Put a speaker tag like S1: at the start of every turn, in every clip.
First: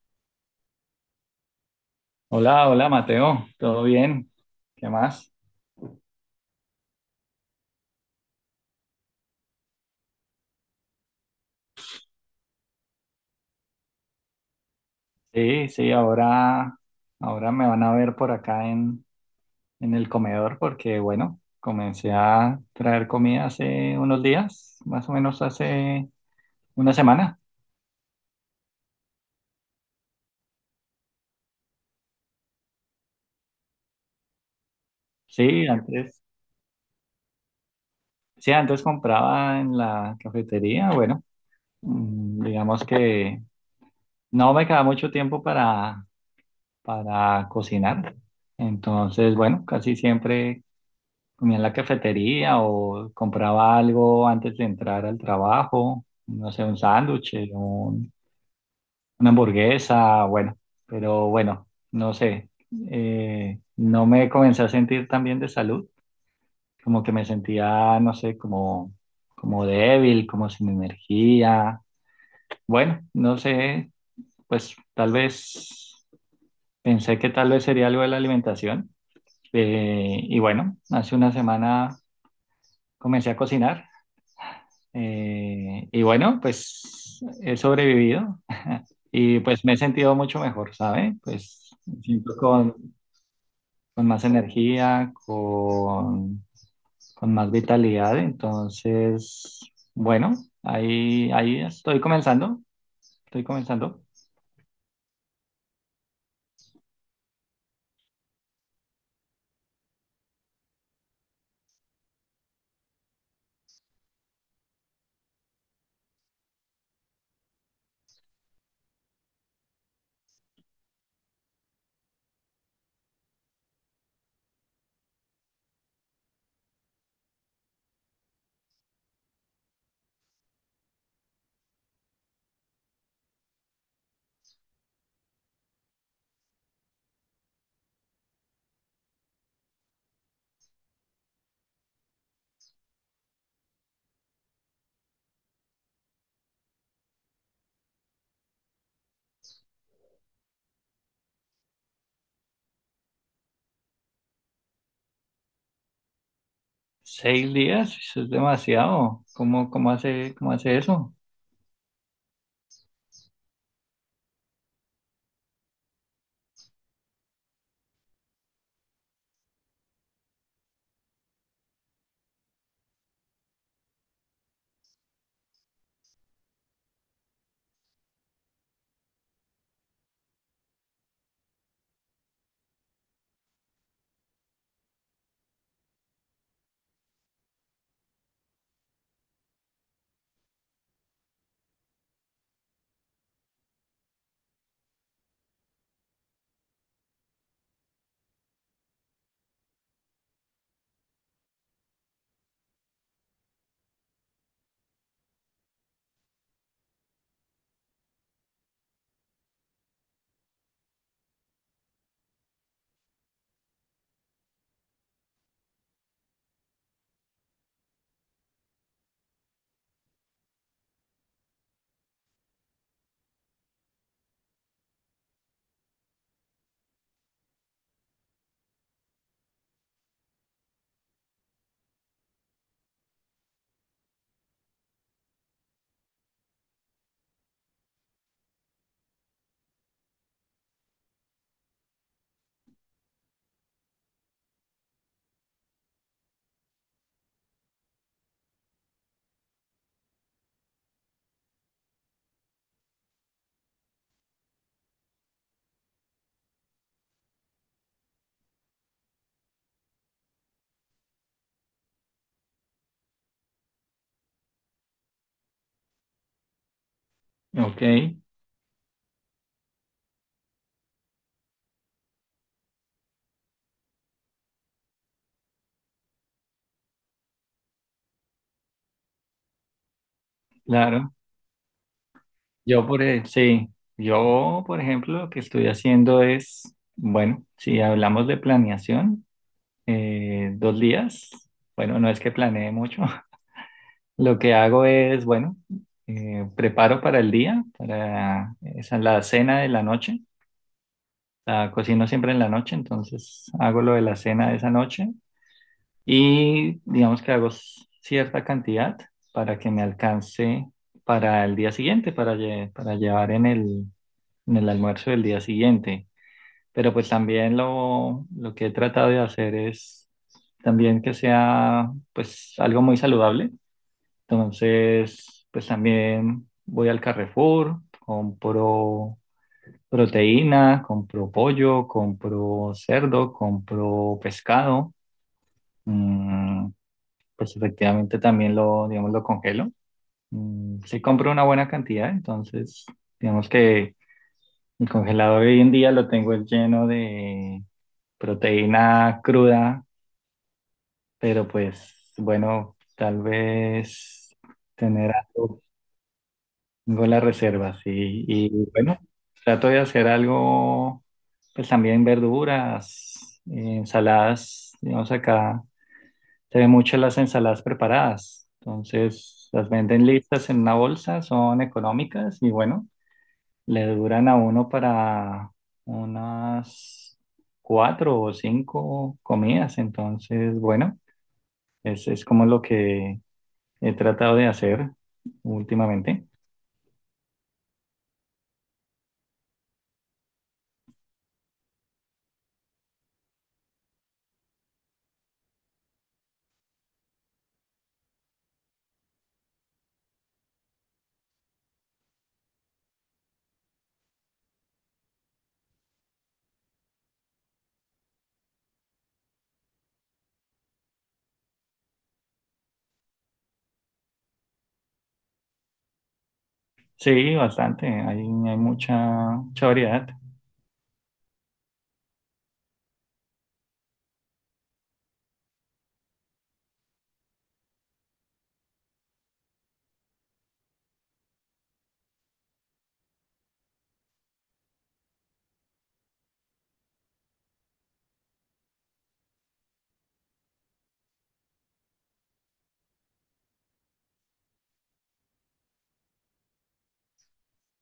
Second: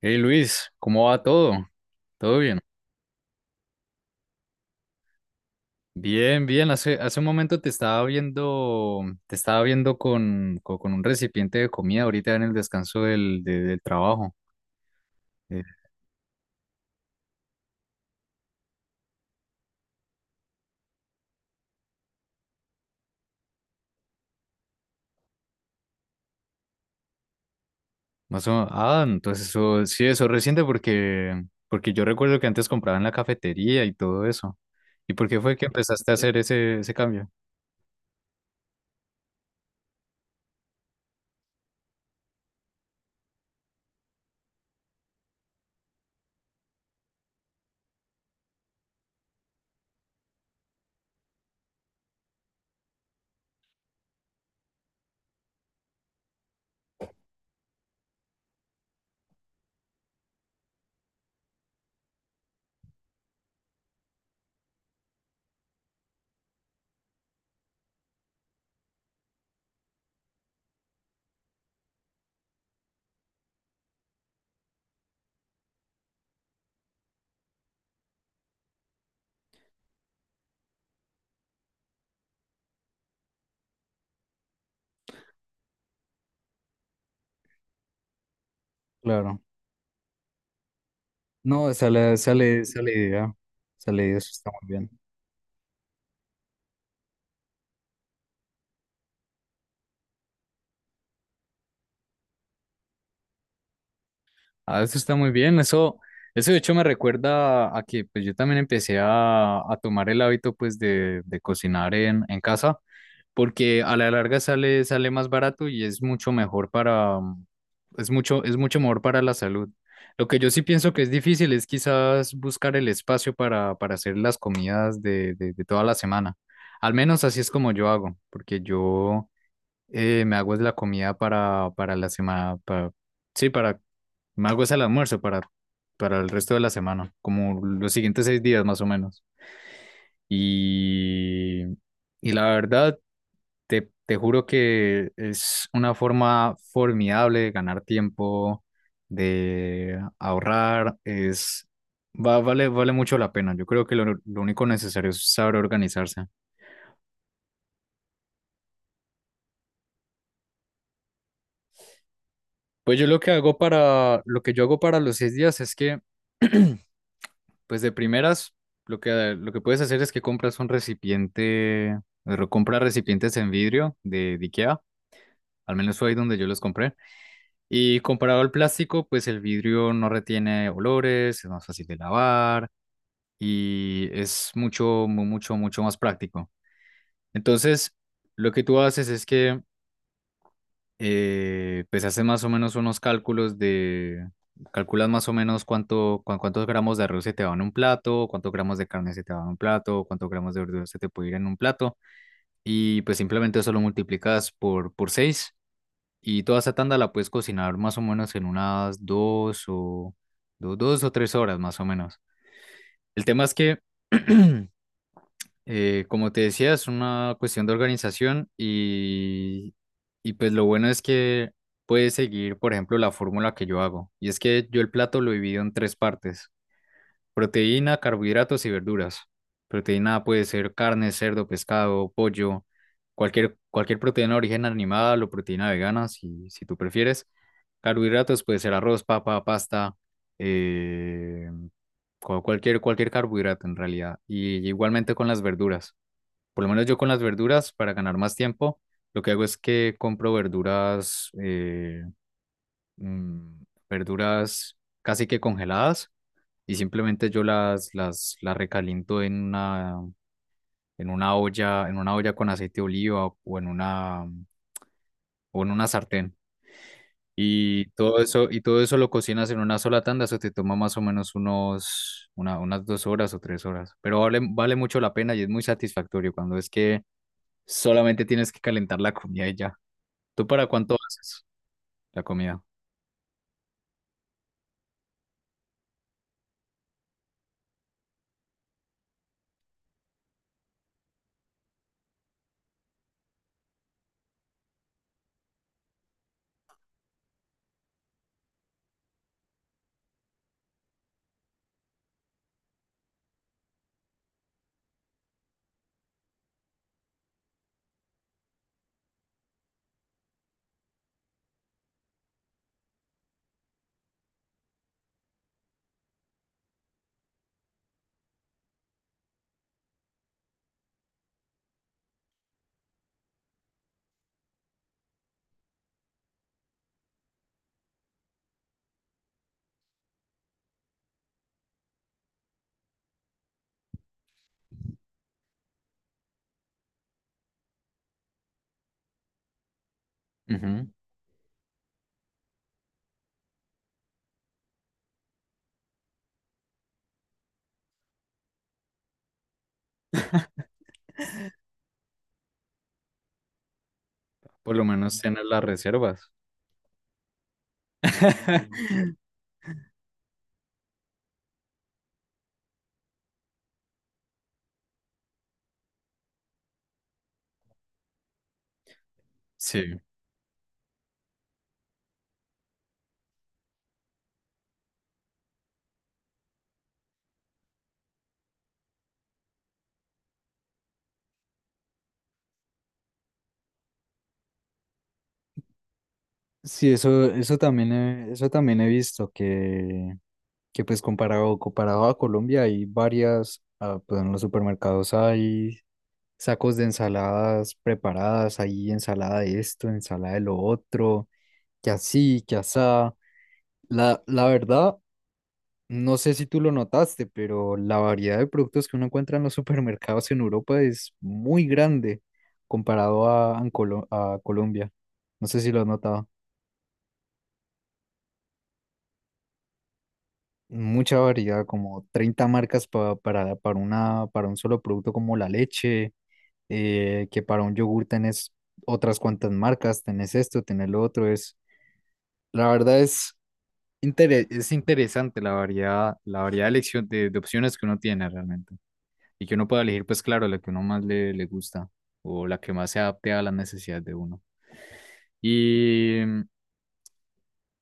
S1: Hey Luis, ¿cómo va todo? ¿Todo bien?
S2: Hola, hola Mateo, ¿todo bien? ¿Qué más?
S1: Bien, bien. Hace un momento te estaba viendo con un recipiente de comida ahorita en el descanso del trabajo. Eh,
S2: Sí, sí, ahora me van a ver por acá en el comedor porque, bueno, comencé a traer comida hace unos días, más o menos hace una semana.
S1: entonces eso, sí, eso es reciente porque yo recuerdo que antes compraba en la cafetería y todo eso. ¿Y por qué fue que
S2: Sí,
S1: empezaste a
S2: antes,
S1: hacer ese cambio?
S2: sí, antes compraba en la cafetería. Bueno, digamos que no me queda mucho tiempo para, cocinar. Entonces, bueno, casi siempre comía en la cafetería o compraba algo antes de entrar al trabajo, no sé, un sándwich, una hamburguesa. Bueno, pero bueno, no sé, no me comencé a sentir tan bien de salud, como que me sentía, no sé, como débil, como sin energía. Bueno, no sé, pues tal vez pensé que tal vez sería algo de la alimentación. Y bueno, hace una semana comencé a cocinar. Y bueno, pues he sobrevivido y
S1: Claro.
S2: pues me he sentido mucho mejor, ¿sabe?
S1: No,
S2: Pues me siento con,
S1: esa la idea. Esa la
S2: con
S1: idea,
S2: más
S1: eso está muy bien.
S2: energía, con más vitalidad. Entonces, bueno, ahí estoy comenzando, estoy comenzando.
S1: Ah, eso está muy bien. Eso de hecho me recuerda a que pues yo también empecé a tomar el hábito pues de cocinar en casa, porque a la larga sale, sale más barato y es mucho mejor para, es mucho mejor para la salud. Lo que yo sí pienso que es difícil es quizás buscar el espacio para hacer las comidas de toda la semana. Al menos así es como yo hago, porque yo me hago es la comida para la semana, para, sí, para, me hago es el almuerzo para el resto de la semana, como los siguientes 6 días más o menos. Y, y la verdad, te juro que es una forma formidable de ganar tiempo, de ahorrar, es, vale mucho la pena. Yo creo que lo único necesario es saber organizarse.
S2: 6 días, eso es demasiado. ¿Cómo hace eso?
S1: Pues yo lo que hago para, lo que yo hago para los 6 días es que pues de primeras, lo que puedes hacer es que compras un recipiente, compra recipientes en vidrio de IKEA, al menos fue ahí donde yo los compré. Y comparado al plástico, pues el vidrio no retiene olores, es más fácil de lavar y es mucho, mucho, mucho más práctico. Entonces, lo que tú haces es que pues haces más o menos unos cálculos de, calculas más o menos cuántos gramos de arroz se te va en un plato, cuántos gramos de carne se te va en un plato, cuántos gramos de verdura se te puede ir en un plato, y pues simplemente eso lo multiplicas por 6 y toda esa tanda la puedes cocinar más o menos en unas 2 o 3 horas más o menos. El tema es que como te decía, es una cuestión de organización y pues lo bueno es que puedes seguir, por ejemplo, la fórmula que yo hago. Y es que yo el plato lo divido en tres partes, proteína, carbohidratos y verduras. Proteína puede ser carne, cerdo, pescado, pollo, cualquier proteína de origen animal o proteína vegana, si, si tú prefieres. Carbohidratos puede ser arroz, papa, pasta, eh, cualquier carbohidrato en realidad. Y igualmente con las verduras. Por lo menos yo con las verduras, para ganar más tiempo, lo que hago es que compro verduras, mm, verduras casi que congeladas y simplemente yo las recaliento en una olla con aceite de oliva o en una sartén.
S2: Ok,
S1: Y todo eso lo cocinas en una sola tanda, eso te toma más o menos unas 2 horas o 3 horas. Pero vale, vale mucho la pena y es muy satisfactorio cuando es que solamente tienes que calentar la comida y ya. ¿Tú para cuánto
S2: claro.
S1: haces la comida?
S2: Sí, yo por ejemplo, lo que estoy haciendo es, bueno, si hablamos de planeación, 2 días. Bueno, no es que planee mucho. Lo que hago es, bueno, preparo para el día, para esa, la cena de la noche. La cocino siempre en la noche, entonces hago lo de la cena de esa noche y digamos que hago cierta cantidad para que me alcance para el día siguiente, para, para llevar en el, almuerzo del día siguiente. Pero pues también lo que he tratado de hacer es también que sea pues algo muy saludable. Entonces, pues también voy al Carrefour, compro proteína, compro pollo, compro cerdo, compro pescado. Mm, pues efectivamente también lo, digamos, lo congelo. Mm,
S1: Ujú.
S2: sí compro una buena cantidad. Entonces digamos que el congelador hoy en día lo tengo lleno de proteína cruda, pero pues bueno, tal vez
S1: Por lo
S2: tener
S1: menos tienes
S2: algo,
S1: las reservas.
S2: tengo las reservas y bueno, trato de hacer algo, pues también verduras, ensaladas. Digamos acá se ven mucho las ensaladas preparadas, entonces las
S1: Sí.
S2: venden listas en una bolsa, son económicas y bueno, le duran a uno para unas cuatro o cinco comidas, entonces bueno. Es como lo que he tratado de hacer últimamente.
S1: Sí, eso, eso también he visto que pues comparado, comparado a Colombia hay varias, ah, pues en los supermercados hay sacos de ensaladas preparadas, hay ensalada de esto, ensalada de lo otro, que así, que asá. La verdad, no sé si tú lo notaste, pero la variedad de productos que uno encuentra en los supermercados en Europa es muy grande comparado a, en a Colombia. No sé si lo has notado.
S2: Sí, bastante. Hay mucha, mucha variedad.
S1: Mucha variedad, como 30 marcas una, para un solo producto como la leche, que para un yogur tenés otras cuantas marcas, tenés esto, tenés lo otro. Es, la verdad es, es interesante la variedad de elección de opciones que uno tiene realmente. Y que uno pueda elegir, pues claro, la que uno más le gusta o la que más se adapte a las necesidades de uno. Y,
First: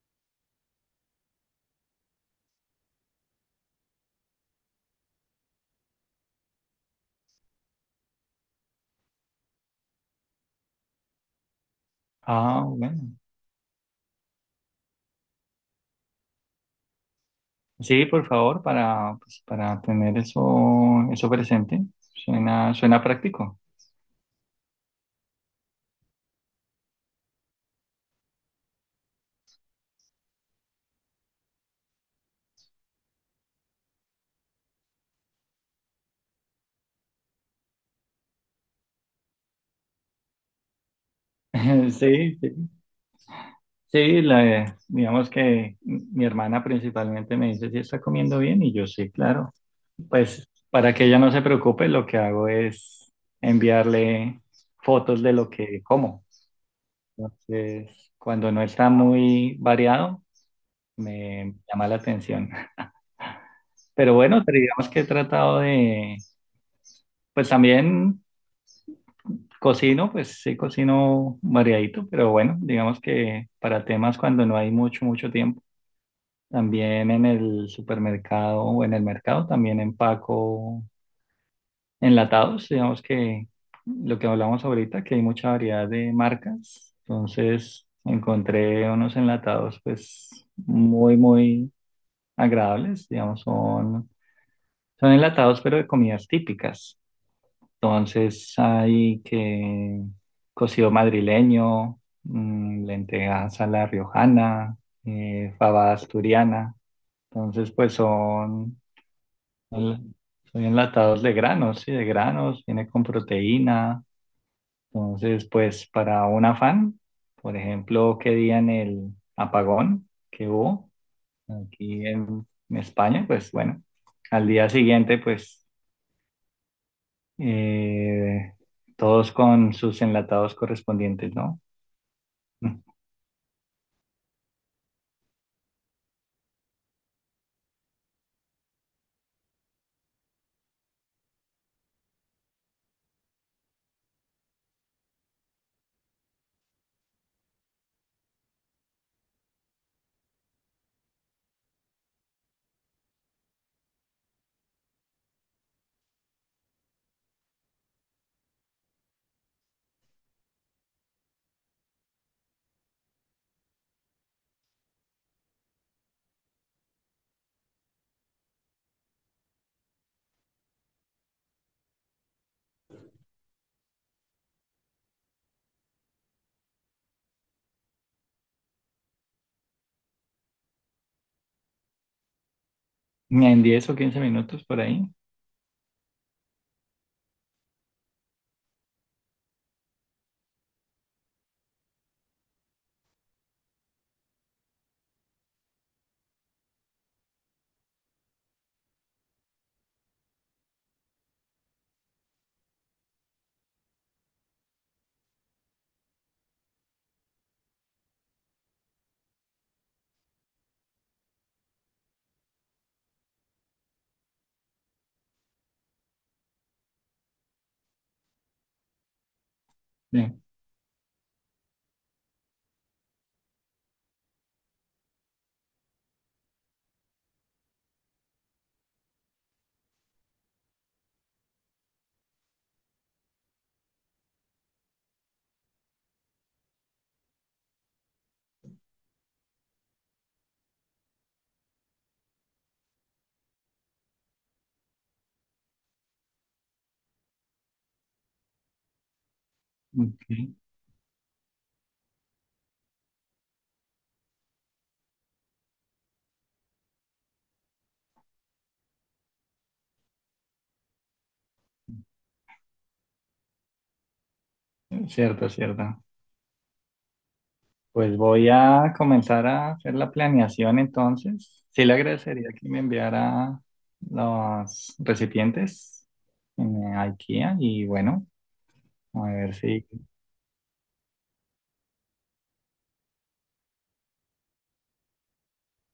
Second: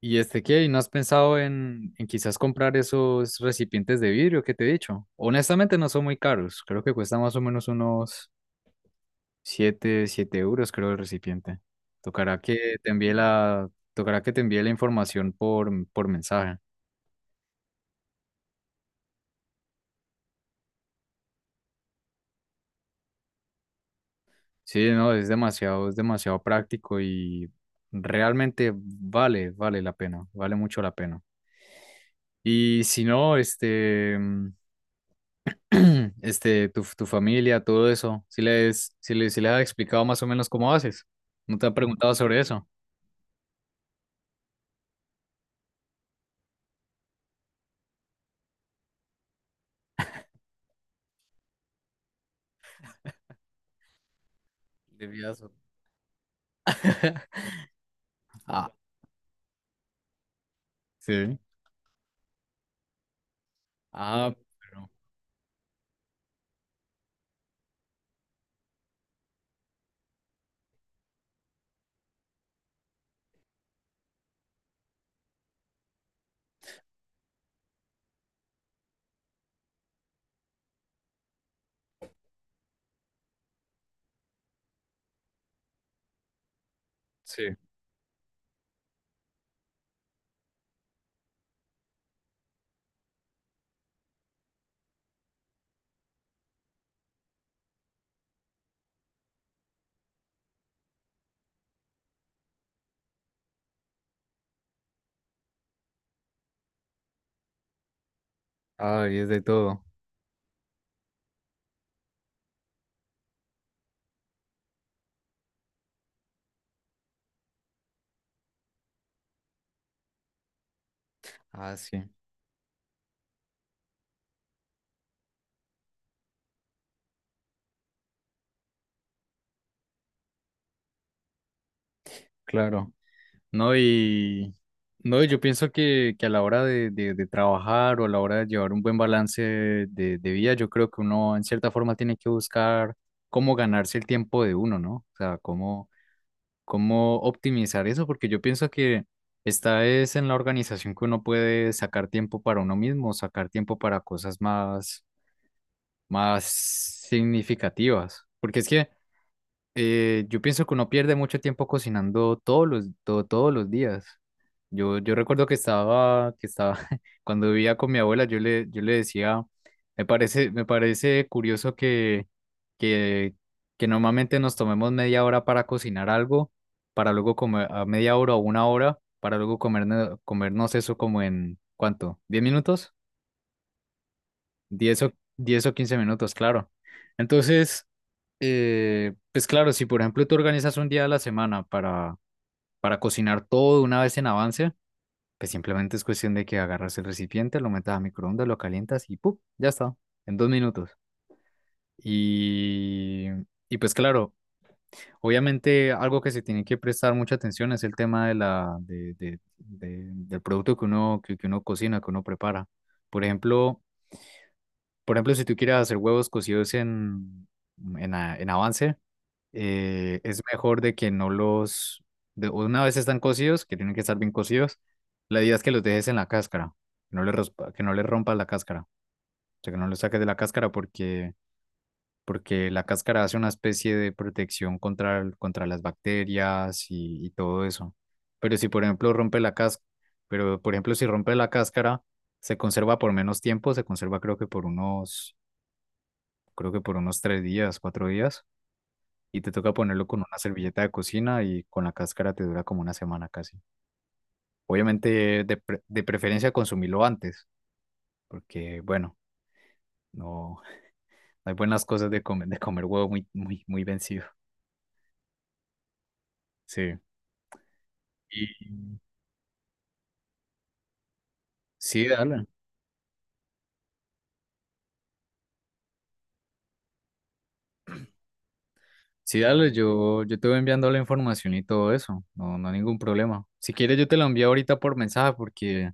S1: y este qué, ¿y ¿no has pensado en quizás comprar esos recipientes de vidrio que te he dicho? Honestamente no son muy caros, creo que cuesta más o menos unos 7 euros, creo, el recipiente. Tocará
S2: Ah,
S1: que te envíe
S2: bueno.
S1: la, tocará que te envíe la información por mensaje.
S2: Sí, por favor, para, pues, para tener eso, eso presente. Suena, suena práctico.
S1: Sí, no, es demasiado práctico y realmente vale mucho la pena. Y si no, tu familia, todo eso, si les has explicado más o menos cómo haces, no te han preguntado
S2: Sí,
S1: sobre eso.
S2: sí. Sí, digamos que mi hermana principalmente me dice si está comiendo bien y yo sí, claro. Pues para que ella no se preocupe, lo que hago es enviarle fotos de lo
S1: Liviazo.
S2: que como. Entonces, cuando no
S1: Ah,
S2: está muy variado,
S1: sí.
S2: me llama la atención. Pero
S1: Ah,
S2: bueno, pero digamos
S1: pero
S2: que he tratado de, pues también cocino, pues sí cocino variadito, pero bueno, digamos que para temas cuando no hay mucho, mucho tiempo. También en el supermercado o en el mercado, también empaco enlatados. Digamos que lo que hablamos ahorita, que hay mucha variedad de marcas.
S1: sí.
S2: Entonces, encontré unos enlatados, pues muy, muy agradables. Digamos, son, enlatados, pero de comidas típicas. Entonces hay que cocido madrileño, mm, lentejas a la riojana, fabada asturiana. Entonces, pues son,
S1: Ay, es de todo.
S2: son enlatados de granos, sí, de granos, viene con proteína. Entonces, pues para un afán, por ejemplo, que día en el apagón que hubo,
S1: Ah, sí,
S2: aquí en España, pues bueno, al día siguiente, pues eh, todos con sus enlatados correspondientes, ¿no?
S1: claro. No, y no, yo pienso que a la hora de trabajar o a la hora de llevar un buen balance de vida, yo creo que uno en cierta forma tiene que buscar cómo ganarse el tiempo de uno, ¿no? O sea, cómo cómo optimizar eso, porque yo pienso que esta es en la organización que uno puede sacar tiempo para uno mismo, sacar tiempo para cosas más, más significativas, porque es que yo pienso que uno pierde mucho tiempo cocinando todos todos los días. Yo recuerdo que estaba, cuando vivía con mi abuela, yo le decía, me parece curioso que, que normalmente nos tomemos media hora para cocinar algo, para luego comer, a media hora o una hora, para luego comernos, comernos eso como en, ¿cuánto? ¿10 minutos?
S2: En 10 o 15 minutos por
S1: Diez
S2: ahí.
S1: o, 10 o 15 minutos, claro. Entonces, pues claro, si por ejemplo tú organizas un día a la semana para cocinar todo una vez en avance, pues simplemente es cuestión de que agarras el recipiente, lo metas a microondas, lo calientas y ¡pum! Ya está, en 2 minutos. Y, y pues claro, obviamente algo que se tiene que prestar mucha atención es el tema de la, de- del producto que uno cocina, que uno prepara. Por ejemplo, por ejemplo, si tú quieres hacer huevos cocidos en avance, es
S2: Sí,
S1: mejor de que no los, una vez están cocidos, que tienen que estar bien cocidos, la idea es que los dejes en la cáscara, que no le, que no le rompas la cáscara, o sea, que no los saques de la cáscara porque, porque la cáscara hace una especie de protección contra, contra las bacterias y todo eso. Pero si, por ejemplo, rompe la cáscara, pero, por ejemplo, si rompe la cáscara, se conserva por menos tiempo, se conserva creo que por unos, creo que por unos 3 días, 4 días y te toca ponerlo con una
S2: ok.
S1: servilleta de cocina y con la cáscara te dura como una semana casi. Obviamente, de preferencia consumirlo antes, porque bueno, no, no hay buenas cosas de comer huevo muy, muy, muy vencido.
S2: Cierto, cierto.
S1: Sí.
S2: Pues voy a
S1: Y
S2: comenzar a hacer la planeación entonces. Sí, le
S1: sí, dale.
S2: agradecería que me enviara los recipientes en IKEA y bueno, a
S1: Sí,
S2: ver
S1: dale,
S2: si...
S1: yo te voy enviando la información y todo eso. No, no hay ningún problema. Si quieres, yo te la envío ahorita por mensaje porque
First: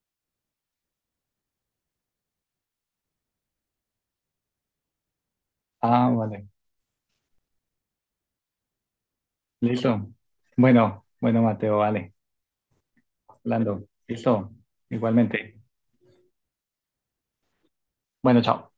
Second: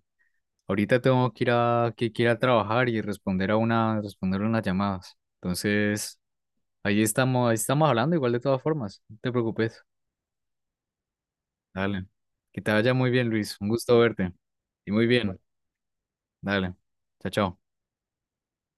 S1: ahorita tengo que ir a, que ir a trabajar y responder a una, responder unas llamadas.
S2: Ah,
S1: Entonces,
S2: vale.
S1: allí estamos, ahí estamos hablando igual de todas formas, no te preocupes.
S2: Listo. Bueno, bueno, Mateo,
S1: Dale.
S2: vale.
S1: Que te vaya muy bien, Luis. Un
S2: Hablando.
S1: gusto verte.
S2: Listo.
S1: Y muy bien.
S2: Igualmente.
S1: Dale. Chao, chao.
S2: Bueno, chao.